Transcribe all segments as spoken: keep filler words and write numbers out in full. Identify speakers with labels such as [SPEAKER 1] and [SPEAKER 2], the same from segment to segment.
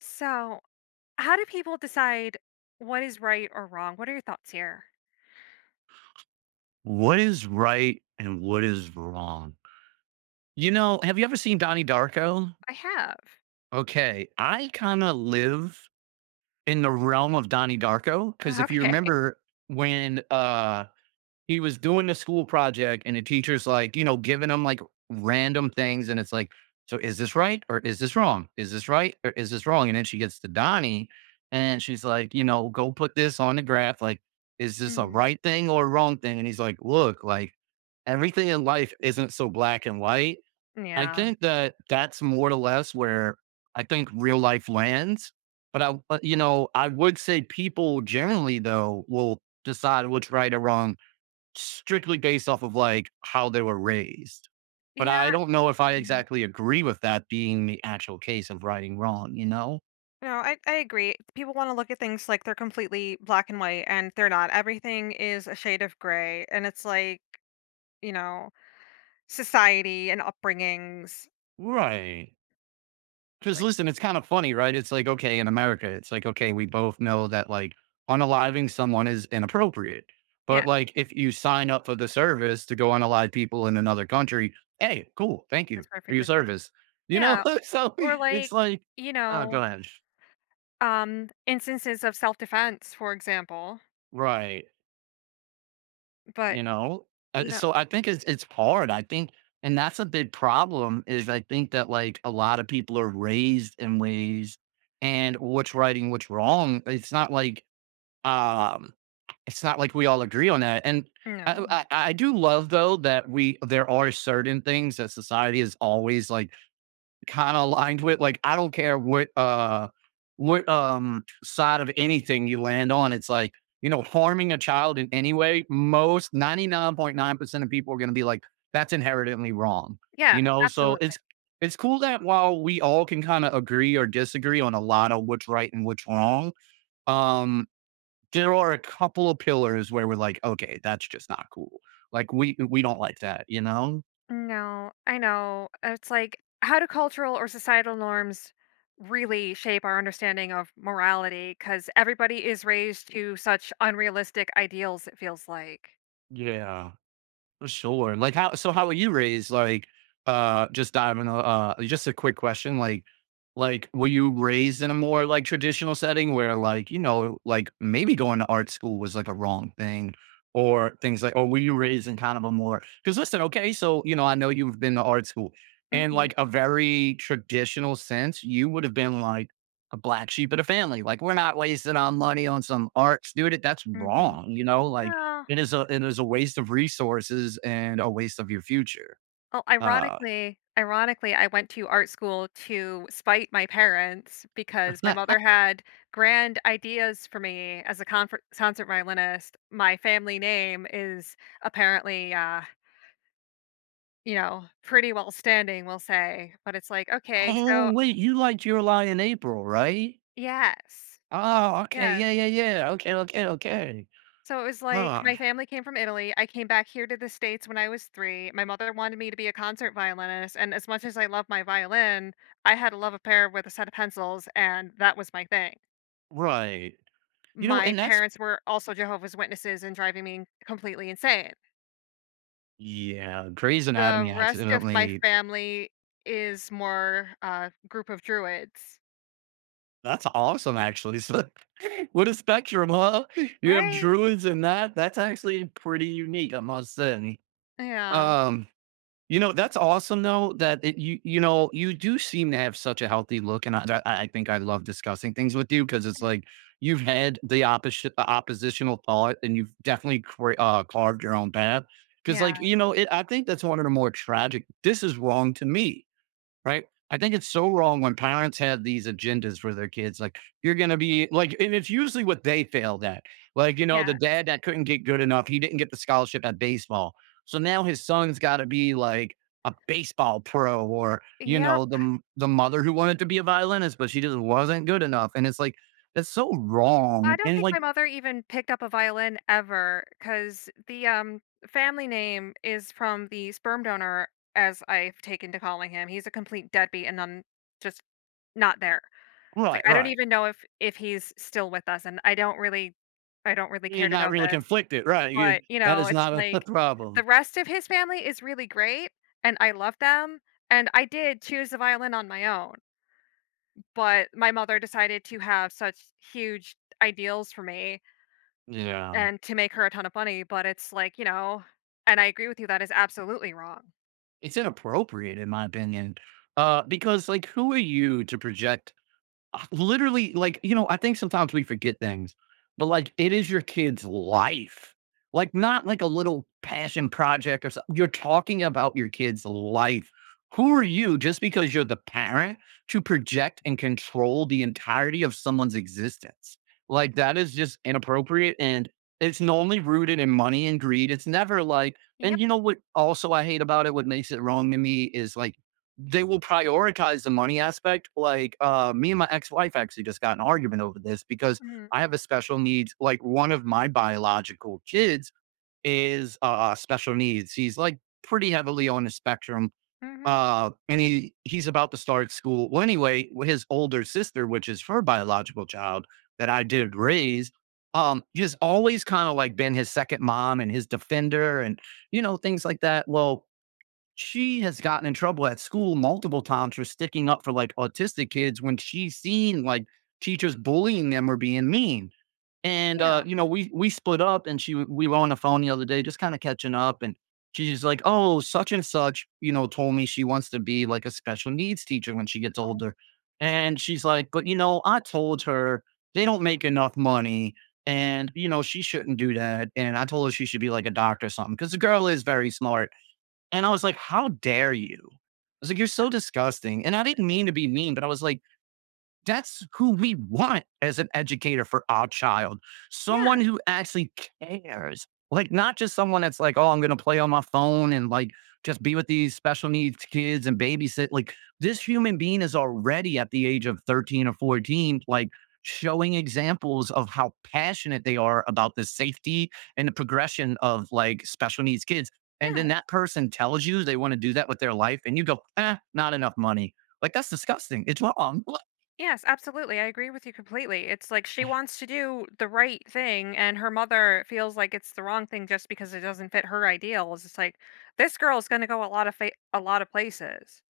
[SPEAKER 1] So, how do people decide what is right or wrong? What are your thoughts here?
[SPEAKER 2] What is right and what is wrong? You know, have you ever seen Donnie Darko?
[SPEAKER 1] I have.
[SPEAKER 2] Okay, I kind of live in the realm of Donnie Darko because if you
[SPEAKER 1] Okay.
[SPEAKER 2] remember when uh he was doing the school project and the teacher's like, you know, giving him like random things and it's like, so is this right or is this wrong? Is this right or is this wrong? And then she gets to Donnie and she's like, you know, go put this on the graph like is this a
[SPEAKER 1] Mm,
[SPEAKER 2] right thing or a wrong thing? And he's like, look, like everything in life isn't so black and white. I
[SPEAKER 1] yeah.
[SPEAKER 2] think that that's more or less where I think real life lands. But I, but, you know, I would say people generally though will decide what's right or wrong strictly based off of like how they were raised. But I
[SPEAKER 1] Yeah.
[SPEAKER 2] don't know if I
[SPEAKER 1] Yeah.
[SPEAKER 2] exactly agree with that being the actual case of right and wrong. You know?
[SPEAKER 1] No, I, I agree. People want to look at things like they're completely black and white, and they're not. Everything is a shade of gray. And it's like, you know, society and upbringings.
[SPEAKER 2] Right.
[SPEAKER 1] It's
[SPEAKER 2] Because
[SPEAKER 1] like,
[SPEAKER 2] listen, it's kind of funny, right? It's like, okay, in America, it's like, okay, we both know that like unaliving someone is inappropriate.
[SPEAKER 1] yeah.
[SPEAKER 2] But like if you sign up for the service to go unalive people in another country, hey, cool, thank you
[SPEAKER 1] That's
[SPEAKER 2] for your
[SPEAKER 1] perfectly cool.
[SPEAKER 2] service. You know,
[SPEAKER 1] Yeah.
[SPEAKER 2] so
[SPEAKER 1] Or like,
[SPEAKER 2] it's like,
[SPEAKER 1] you
[SPEAKER 2] oh
[SPEAKER 1] know,
[SPEAKER 2] gosh.
[SPEAKER 1] um instances of self-defense, for example.
[SPEAKER 2] Right.
[SPEAKER 1] But,
[SPEAKER 2] You know? Uh,
[SPEAKER 1] you know,
[SPEAKER 2] So I think it's it's hard. I think and that's a big problem is I think that like a lot of people are raised in ways and what's right and what's wrong. It's not like um it's not like we all agree on that, and I
[SPEAKER 1] no.
[SPEAKER 2] I I do love, though, that we there are certain things that society is always, like, kinda aligned with, like, I don't care what, uh what, um, side of anything you land on, it's like, you know, harming a child in any way, most ninety-nine point nine percent of people are gonna be like, "That's inherently wrong,"
[SPEAKER 1] Yeah,
[SPEAKER 2] you know? So,
[SPEAKER 1] absolutely.
[SPEAKER 2] it's it's cool that while we all can kinda agree or disagree on a lot of what's right and what's wrong, um there are a couple of pillars where we're like, "Okay, that's just not cool." Like, we we don't like that, you know?
[SPEAKER 1] No, I know. It's like, how do cultural or societal norms really shape our understanding of morality? Because everybody is raised to such unrealistic ideals, it feels like.
[SPEAKER 2] Yeah. Sure. Like how so how were you raised? Like uh just diving uh uh, just a quick question. Like like were you raised in a more like traditional setting where like, you know, like maybe going to art school was like a wrong thing or things like or were you raised in kind of a more because listen, okay, so you know, I know you've been to art school. In
[SPEAKER 1] Mm-hmm.
[SPEAKER 2] like a very traditional sense, you would have been like a black sheep of the family. Like we're not wasting our money on some art student. That's
[SPEAKER 1] Mm-hmm.
[SPEAKER 2] wrong, you know, like
[SPEAKER 1] Oh,
[SPEAKER 2] it is a it is a waste of resources and a waste of your future.
[SPEAKER 1] well,
[SPEAKER 2] Uh,
[SPEAKER 1] ironically, ironically, I went to art school to spite my parents because my mother had grand ideas for me as a confer- concert violinist. My family name is apparently uh, You know, pretty well standing, we'll say, but it's like, okay, so
[SPEAKER 2] oh wait, you liked your lie in April, right?
[SPEAKER 1] yes,
[SPEAKER 2] Oh, okay,
[SPEAKER 1] yes.
[SPEAKER 2] yeah, yeah, yeah. Okay, okay, okay.
[SPEAKER 1] So it was like
[SPEAKER 2] Uh,
[SPEAKER 1] my family came from Italy, I came back here to the States when I was three, my mother wanted me to be a concert violinist, and as much as I love my violin, I had a love affair with a set of pencils, and that was my thing.
[SPEAKER 2] right. You know,
[SPEAKER 1] My
[SPEAKER 2] and that's
[SPEAKER 1] parents were also Jehovah's Witnesses and driving me completely insane.
[SPEAKER 2] yeah, Grey's
[SPEAKER 1] The
[SPEAKER 2] Anatomy
[SPEAKER 1] rest of my
[SPEAKER 2] accidentally.
[SPEAKER 1] family is more, uh, group of Druids,
[SPEAKER 2] That's awesome, actually. So, what a spectrum, huh? You have
[SPEAKER 1] right?
[SPEAKER 2] druids and that. That's actually pretty unique, I must say.
[SPEAKER 1] Yeah.
[SPEAKER 2] Um, You know, that's awesome though that it, you you know, you do seem to have such a healthy look and I that I think I love discussing things with you because it's like you've had the opposite oppositional thought and you've definitely cre uh, carved your own path. Because
[SPEAKER 1] Yeah,
[SPEAKER 2] like, you know, it I think that's one of the more tragic "This is wrong to me." Right? I think it's so wrong when parents have these agendas for their kids. Like, you're going to be like, and it's usually what they failed at. Like, you know, the
[SPEAKER 1] yeah.
[SPEAKER 2] dad that couldn't get good enough, he didn't get the scholarship at baseball. So now his son's got to be like a baseball pro or, you
[SPEAKER 1] Yep.
[SPEAKER 2] know, the, the mother who wanted to be a violinist, but she just wasn't good enough. And it's like, that's so
[SPEAKER 1] I
[SPEAKER 2] wrong.
[SPEAKER 1] don't
[SPEAKER 2] And
[SPEAKER 1] think my
[SPEAKER 2] like,
[SPEAKER 1] mother even picked up a violin ever, cause the, um, family name is from the sperm donor, as I've taken to calling him. He's a complete deadbeat and I'm just not there. It's like,
[SPEAKER 2] right,
[SPEAKER 1] I don't
[SPEAKER 2] right.
[SPEAKER 1] even know if if he's still with us, and I don't really I don't really care
[SPEAKER 2] You're
[SPEAKER 1] to
[SPEAKER 2] not
[SPEAKER 1] know
[SPEAKER 2] really
[SPEAKER 1] this,
[SPEAKER 2] conflicted, right? You,
[SPEAKER 1] but, you
[SPEAKER 2] that
[SPEAKER 1] know,
[SPEAKER 2] is
[SPEAKER 1] it's
[SPEAKER 2] not a
[SPEAKER 1] like the
[SPEAKER 2] problem.
[SPEAKER 1] rest of his family is really great, and I love them, and I did choose the violin on my own, but my mother decided to have such huge ideals for me
[SPEAKER 2] Yeah.
[SPEAKER 1] and to make her a ton of money, but it's like, you know and I agree with you, that is absolutely wrong.
[SPEAKER 2] It's inappropriate in my opinion, uh, because, like, who are you to project uh, literally, like, you know, I think sometimes we forget things, but like it is your kid's life. Like, not like a little passion project or something. You're talking about your kid's life. Who are you just because you're the parent to project and control the entirety of someone's existence? Like, that is just inappropriate. And it's normally rooted in money and greed. It's never like,
[SPEAKER 1] Yep.
[SPEAKER 2] and you know what? Also, I hate about it. What makes it wrong to me is like they will prioritize the money aspect. Like uh, me and my ex-wife actually just got in an argument over this because
[SPEAKER 1] Mhm,
[SPEAKER 2] I have a special needs. Like one of my biological kids is uh, special needs. He's like pretty heavily on the spectrum.
[SPEAKER 1] mhm,
[SPEAKER 2] Uh, and he he's about to start school. Well, anyway, his older sister, which is her biological child that I did raise, um, has always kind of like been his second mom and his defender, and you know things like that. Well, she has gotten in trouble at school multiple times for sticking up for, like, autistic kids when she's seen, like, teachers bullying them or being mean, and,
[SPEAKER 1] yeah,
[SPEAKER 2] uh, you know, we we split up and she w we were on the phone the other day just kinda catching up, and she's like, "Oh, such and such, you know, told me she wants to be, like, a special needs teacher when she gets
[SPEAKER 1] oh,
[SPEAKER 2] older," and she's like, "But, you know, I told her they don't make enough money, and, you know, she shouldn't do that, and I told her she should be, like, a doctor or something because the girl is very smart. And I was like, "How dare you?" I was like, "You're so disgusting." And I didn't mean to be mean, but I was like, that's who we want as an educator for our child.
[SPEAKER 1] yeah,
[SPEAKER 2] Someone who actually cares. Like, not just someone that's like, oh, I'm going to play on my phone and like just be with these special needs kids and babysit. Like, this human being is already at the age of thirteen or fourteen, like showing examples of how passionate they are about the safety and the progression of like special needs kids. And then
[SPEAKER 1] yeah,
[SPEAKER 2] that person tells you they want to do that with their life, and you go, eh, not enough money. Like, that's disgusting. It's wrong.
[SPEAKER 1] yes, absolutely, I agree with you completely, it's like she wants to do the right thing, and her mother feels like it's the wrong thing just because it doesn't fit her ideals, it's like, this girl's gonna go a lot of fa a lot of places.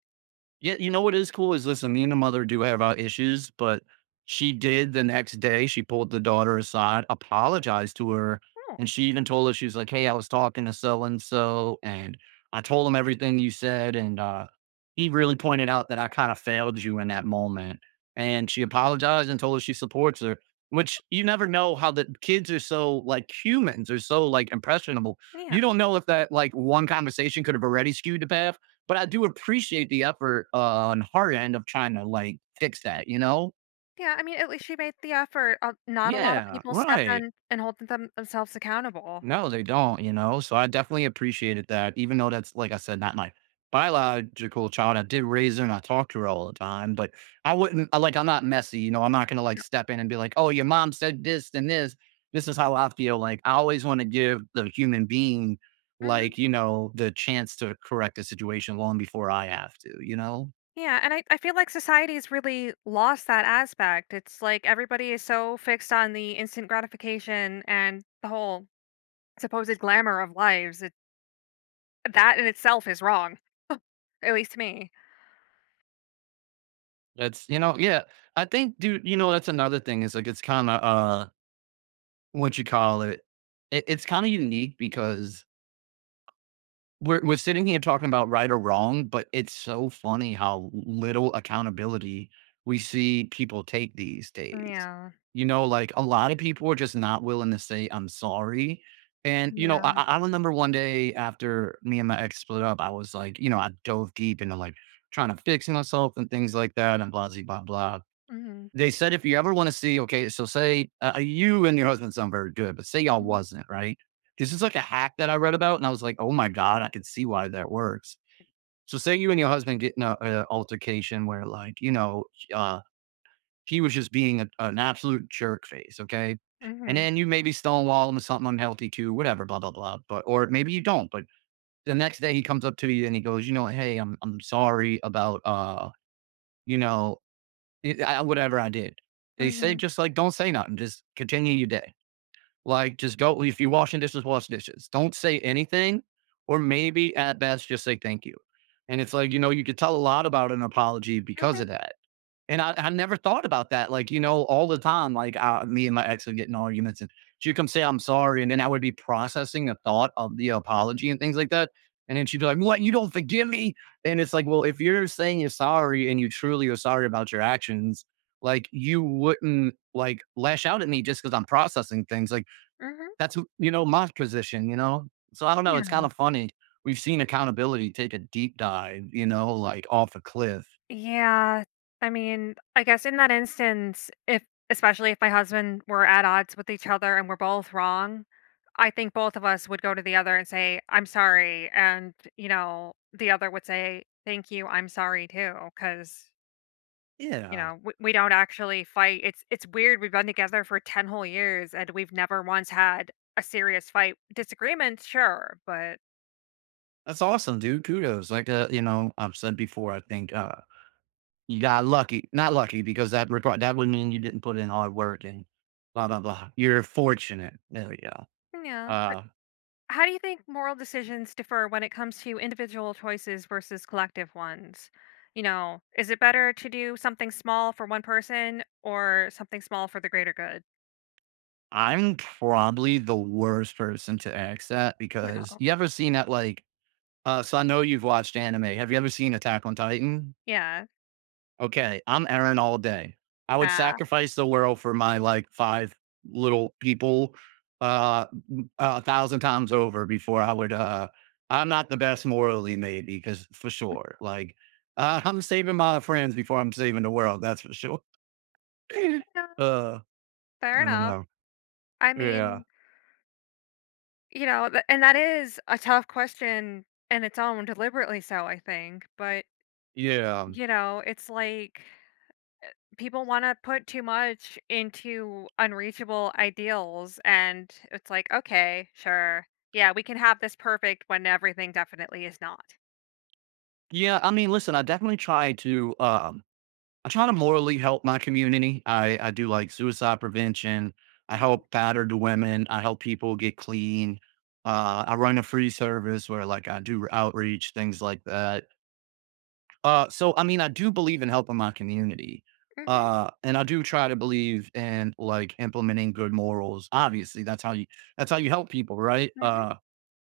[SPEAKER 2] Yeah, you know what is cool is, listen, me and the mother do have our issues, but she did the next day, she pulled the daughter aside, apologized to her,
[SPEAKER 1] Oh,
[SPEAKER 2] and she even told her, she was like, "Hey, I was talking to so and so, and I told him everything you said, and uh, he really pointed out that I kind of failed you in that moment." And she apologized and told her she supports her, which you never know how the kids are so like humans are so like impressionable.
[SPEAKER 1] yeah,
[SPEAKER 2] You don't know if that like one conversation could have already skewed the path but I do appreciate the effort uh, on her end of trying to like fix that, you know?
[SPEAKER 1] yeah, I mean, at least she made the effort, uh, not a lot of
[SPEAKER 2] Yeah,
[SPEAKER 1] people step
[SPEAKER 2] right.
[SPEAKER 1] in and hold them themselves accountable.
[SPEAKER 2] No, they don't, you know? So I definitely appreciated that, even though that's, like I said, not my biological child. I did raise her and I talked to her all the time, but I wouldn't, I, like, I'm not messy, you know? I'm not going to like step in and be like, oh, your mom said this and this. This is how I feel. Like, I always want to give the human being,
[SPEAKER 1] Mhm.
[SPEAKER 2] like, you know, the chance to correct the situation long before I have to, you know?
[SPEAKER 1] Yeah, and I, I feel like society's really lost that aspect. It's like everybody is so fixed on the instant gratification and the whole supposed glamour of lives. It, that in itself is wrong, at least to me.
[SPEAKER 2] That's you know, yeah. I think, dude, you know, that's another thing is like it's kind of uh, what you call it. It it's kind of unique because we're we're sitting here talking about right or wrong, but it's so funny how little accountability we see people take these days.
[SPEAKER 1] Yeah,
[SPEAKER 2] You know, like a lot of people are just not willing to say I'm sorry. And you know, I,
[SPEAKER 1] yeah.
[SPEAKER 2] I I remember one day after me and my ex split up, I was like, you know, I dove deep into like trying to fix myself and things like that, and blah blah blah. Blah
[SPEAKER 1] Mm-hmm.
[SPEAKER 2] they said if you ever want to see, okay, so say uh, you and your husband sound very good, but say y'all wasn't, right? This is like a hack that I read about, and I was like, oh my god, I can see why that works. So say you and your husband get in an altercation where, like, you know, uh, he was just being a, an absolute jerk face, okay, and
[SPEAKER 1] Mm-hmm.
[SPEAKER 2] then you maybe stonewall him with something unhealthy too, whatever, blah blah blah, but or maybe you don't, but the next day he comes up to you and he goes, you know, hey, I'm I'm sorry about uh you know, it I whatever I did. They say
[SPEAKER 1] Mm-hmm.
[SPEAKER 2] just, like, don't say nothing, just continue your day. Like, just go if you're washing dishes, wash dishes. Don't say anything or maybe at best just say, "Thank you." And it's like, you know, you could tell a lot about an apology because of
[SPEAKER 1] Mm-hmm.
[SPEAKER 2] that. And I I never thought about that, like, you know, all the time, like, uh, me and my ex would get in arguments, and she'd come say, "I'm sorry," and then I would be processing the thought of the apology and things like that, and then she'd be like, "What, you don't forgive me?" And it's like, well, if you're saying you're sorry and you truly are sorry about your actions, like, you wouldn't, like, lash out at me just because 'cause I'm processing things, like,
[SPEAKER 1] Mm-hmm.
[SPEAKER 2] that's you know, my position, you know? So, I don't know, it's kinda funny. We've seen accountability take a deep dive, you know, like, off a cliff.
[SPEAKER 1] Yeah, I mean, I guess in that instance, if especially if my husband were at odds with each other and we're both wrong, I think both of us would go to the other and say, "I'm sorry," and you know, the other would say, "Thank you, I'm sorry too," because you
[SPEAKER 2] Yeah.
[SPEAKER 1] know we, we don't actually fight. It's it's weird. We've been together for ten whole years and we've never once had a serious fight. Disagreements, sure, but
[SPEAKER 2] That's awesome, dude. Kudos. Like, uh, you know, I've said before, I think uh, you got lucky. Not lucky because that requ- that would mean you didn't put in hard work and blah blah blah. You're fortunate. There we go.
[SPEAKER 1] yeah.
[SPEAKER 2] Uh,
[SPEAKER 1] How do you think moral decisions differ when it comes to individual choices versus collective ones? You know, is it better to do something small for one person or something small for the greater good?
[SPEAKER 2] I'm probably the worst person to ask that because
[SPEAKER 1] No.
[SPEAKER 2] you ever seen that like. Uh, so I know you've watched anime. Have you ever seen Attack on Titan?
[SPEAKER 1] Yeah.
[SPEAKER 2] Okay, I'm Aaron all day. I would
[SPEAKER 1] Yeah.
[SPEAKER 2] sacrifice the world for my like five little people uh m- a thousand times over before I would uh I'm not the best morally maybe because for sure like uh, I'm saving my friends before I'm saving the world, that's for sure.
[SPEAKER 1] Yeah.
[SPEAKER 2] uh
[SPEAKER 1] Fair
[SPEAKER 2] I don't
[SPEAKER 1] enough.
[SPEAKER 2] know.
[SPEAKER 1] I
[SPEAKER 2] Yeah.
[SPEAKER 1] mean, you know, th- and that is a tough question in its own, deliberately so, I think. But,
[SPEAKER 2] Yeah.
[SPEAKER 1] you know, it's like people want to put too much into unreachable ideals, and it's like, okay, sure, yeah, we can have this perfect when everything definitely is not.
[SPEAKER 2] Yeah, I mean listen, I definitely try to um I try to morally help my community. I, I do like suicide prevention. I
[SPEAKER 1] Hmm.
[SPEAKER 2] help battered women. I help people get clean. Uh, I run a free service where like I do outreach, things like that. Uh, so I mean, I do believe in helping my community.
[SPEAKER 1] Hmm.
[SPEAKER 2] Uh, and I do try to believe in like implementing good morals. Obviously, that's how you that's how you help people, right?
[SPEAKER 1] Hmm.
[SPEAKER 2] Uh,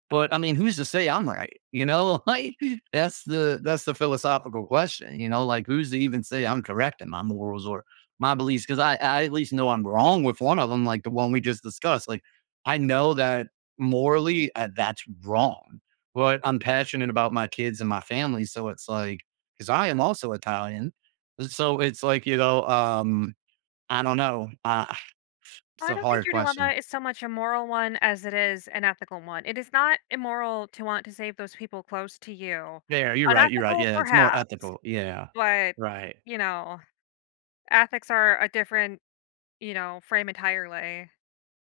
[SPEAKER 2] but I mean, who's to say I'm right? You know, like that's the that's the philosophical question. You know, like who's to even say I'm correct in my morals or my beliefs? Because I, I at least know I'm wrong with one of them, like the one we just discussed. Like I know that morally uh, that's wrong, but I'm passionate about my kids and my family, so it's like because I am also Italian, so it's like you know, um, I don't know. Uh, it's
[SPEAKER 1] I
[SPEAKER 2] a
[SPEAKER 1] don't think
[SPEAKER 2] hard
[SPEAKER 1] your dilemma
[SPEAKER 2] question.
[SPEAKER 1] is so much a moral one as it is an ethical one. It is not immoral to want to save those people close to you.
[SPEAKER 2] Yeah, you're right. You're right.
[SPEAKER 1] Unethical
[SPEAKER 2] Yeah, it's more
[SPEAKER 1] perhaps,
[SPEAKER 2] ethical. Yeah,
[SPEAKER 1] but
[SPEAKER 2] right.
[SPEAKER 1] you know ethics are a different, you know frame entirely.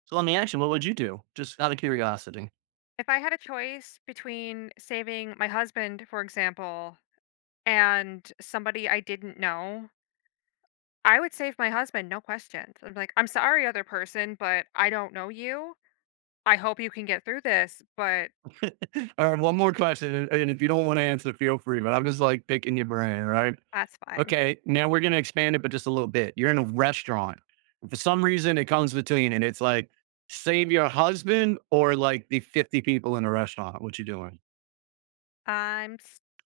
[SPEAKER 2] So let me ask you, what would you do? Just out of curiosity.
[SPEAKER 1] If I had a choice between saving my husband, for example, and somebody I didn't know, I would save my husband, no questions. I'm like, "I'm sorry, other person, but I don't know you. I hope you can get through this, but
[SPEAKER 2] All right, one more question, and and if you don't want to answer, feel free. But I'm just like picking your brain, right?
[SPEAKER 1] that's fine."
[SPEAKER 2] Okay, now we're gonna expand it, but just a little bit. You're in a restaurant. For some reason, it comes between, and it's like save your husband or like the fifty people in a restaurant. What you doing?
[SPEAKER 1] I'm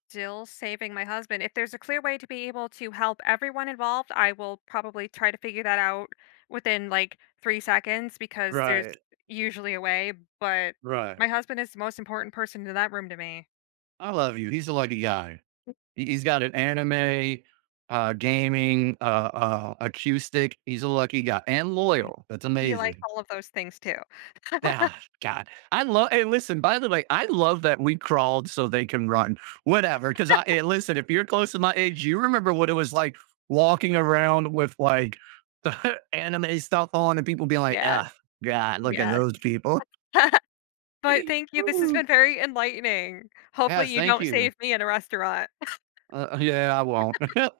[SPEAKER 1] still saving my husband. If there's a clear way to be able to help everyone involved, I will probably try to figure that out within, like, three seconds, because there's
[SPEAKER 2] Right,
[SPEAKER 1] usually a way, but my
[SPEAKER 2] right.
[SPEAKER 1] husband is the most important person in that room to me.
[SPEAKER 2] I love you. He's a lucky guy. He- He's got an anime, uh, gaming, uh, uh, acoustic. He's a lucky guy and loyal. That's
[SPEAKER 1] He likes
[SPEAKER 2] amazing.
[SPEAKER 1] all of those things too.
[SPEAKER 2] Yeah, God, I love. And listen, by the way, I love that we crawled so they can run. Whatever, because I and listen, if you're close to my age, you remember what it was like walking around with like the anime stuff on, and people being like,
[SPEAKER 1] Yeah,
[SPEAKER 2] "Ah, God, look at
[SPEAKER 1] yeah.
[SPEAKER 2] those people."
[SPEAKER 1] But thank you, this has been very enlightening. Hopefully
[SPEAKER 2] Yes,
[SPEAKER 1] you
[SPEAKER 2] thank
[SPEAKER 1] don't
[SPEAKER 2] you.
[SPEAKER 1] save me in a restaurant.
[SPEAKER 2] Uh, yeah, I won't.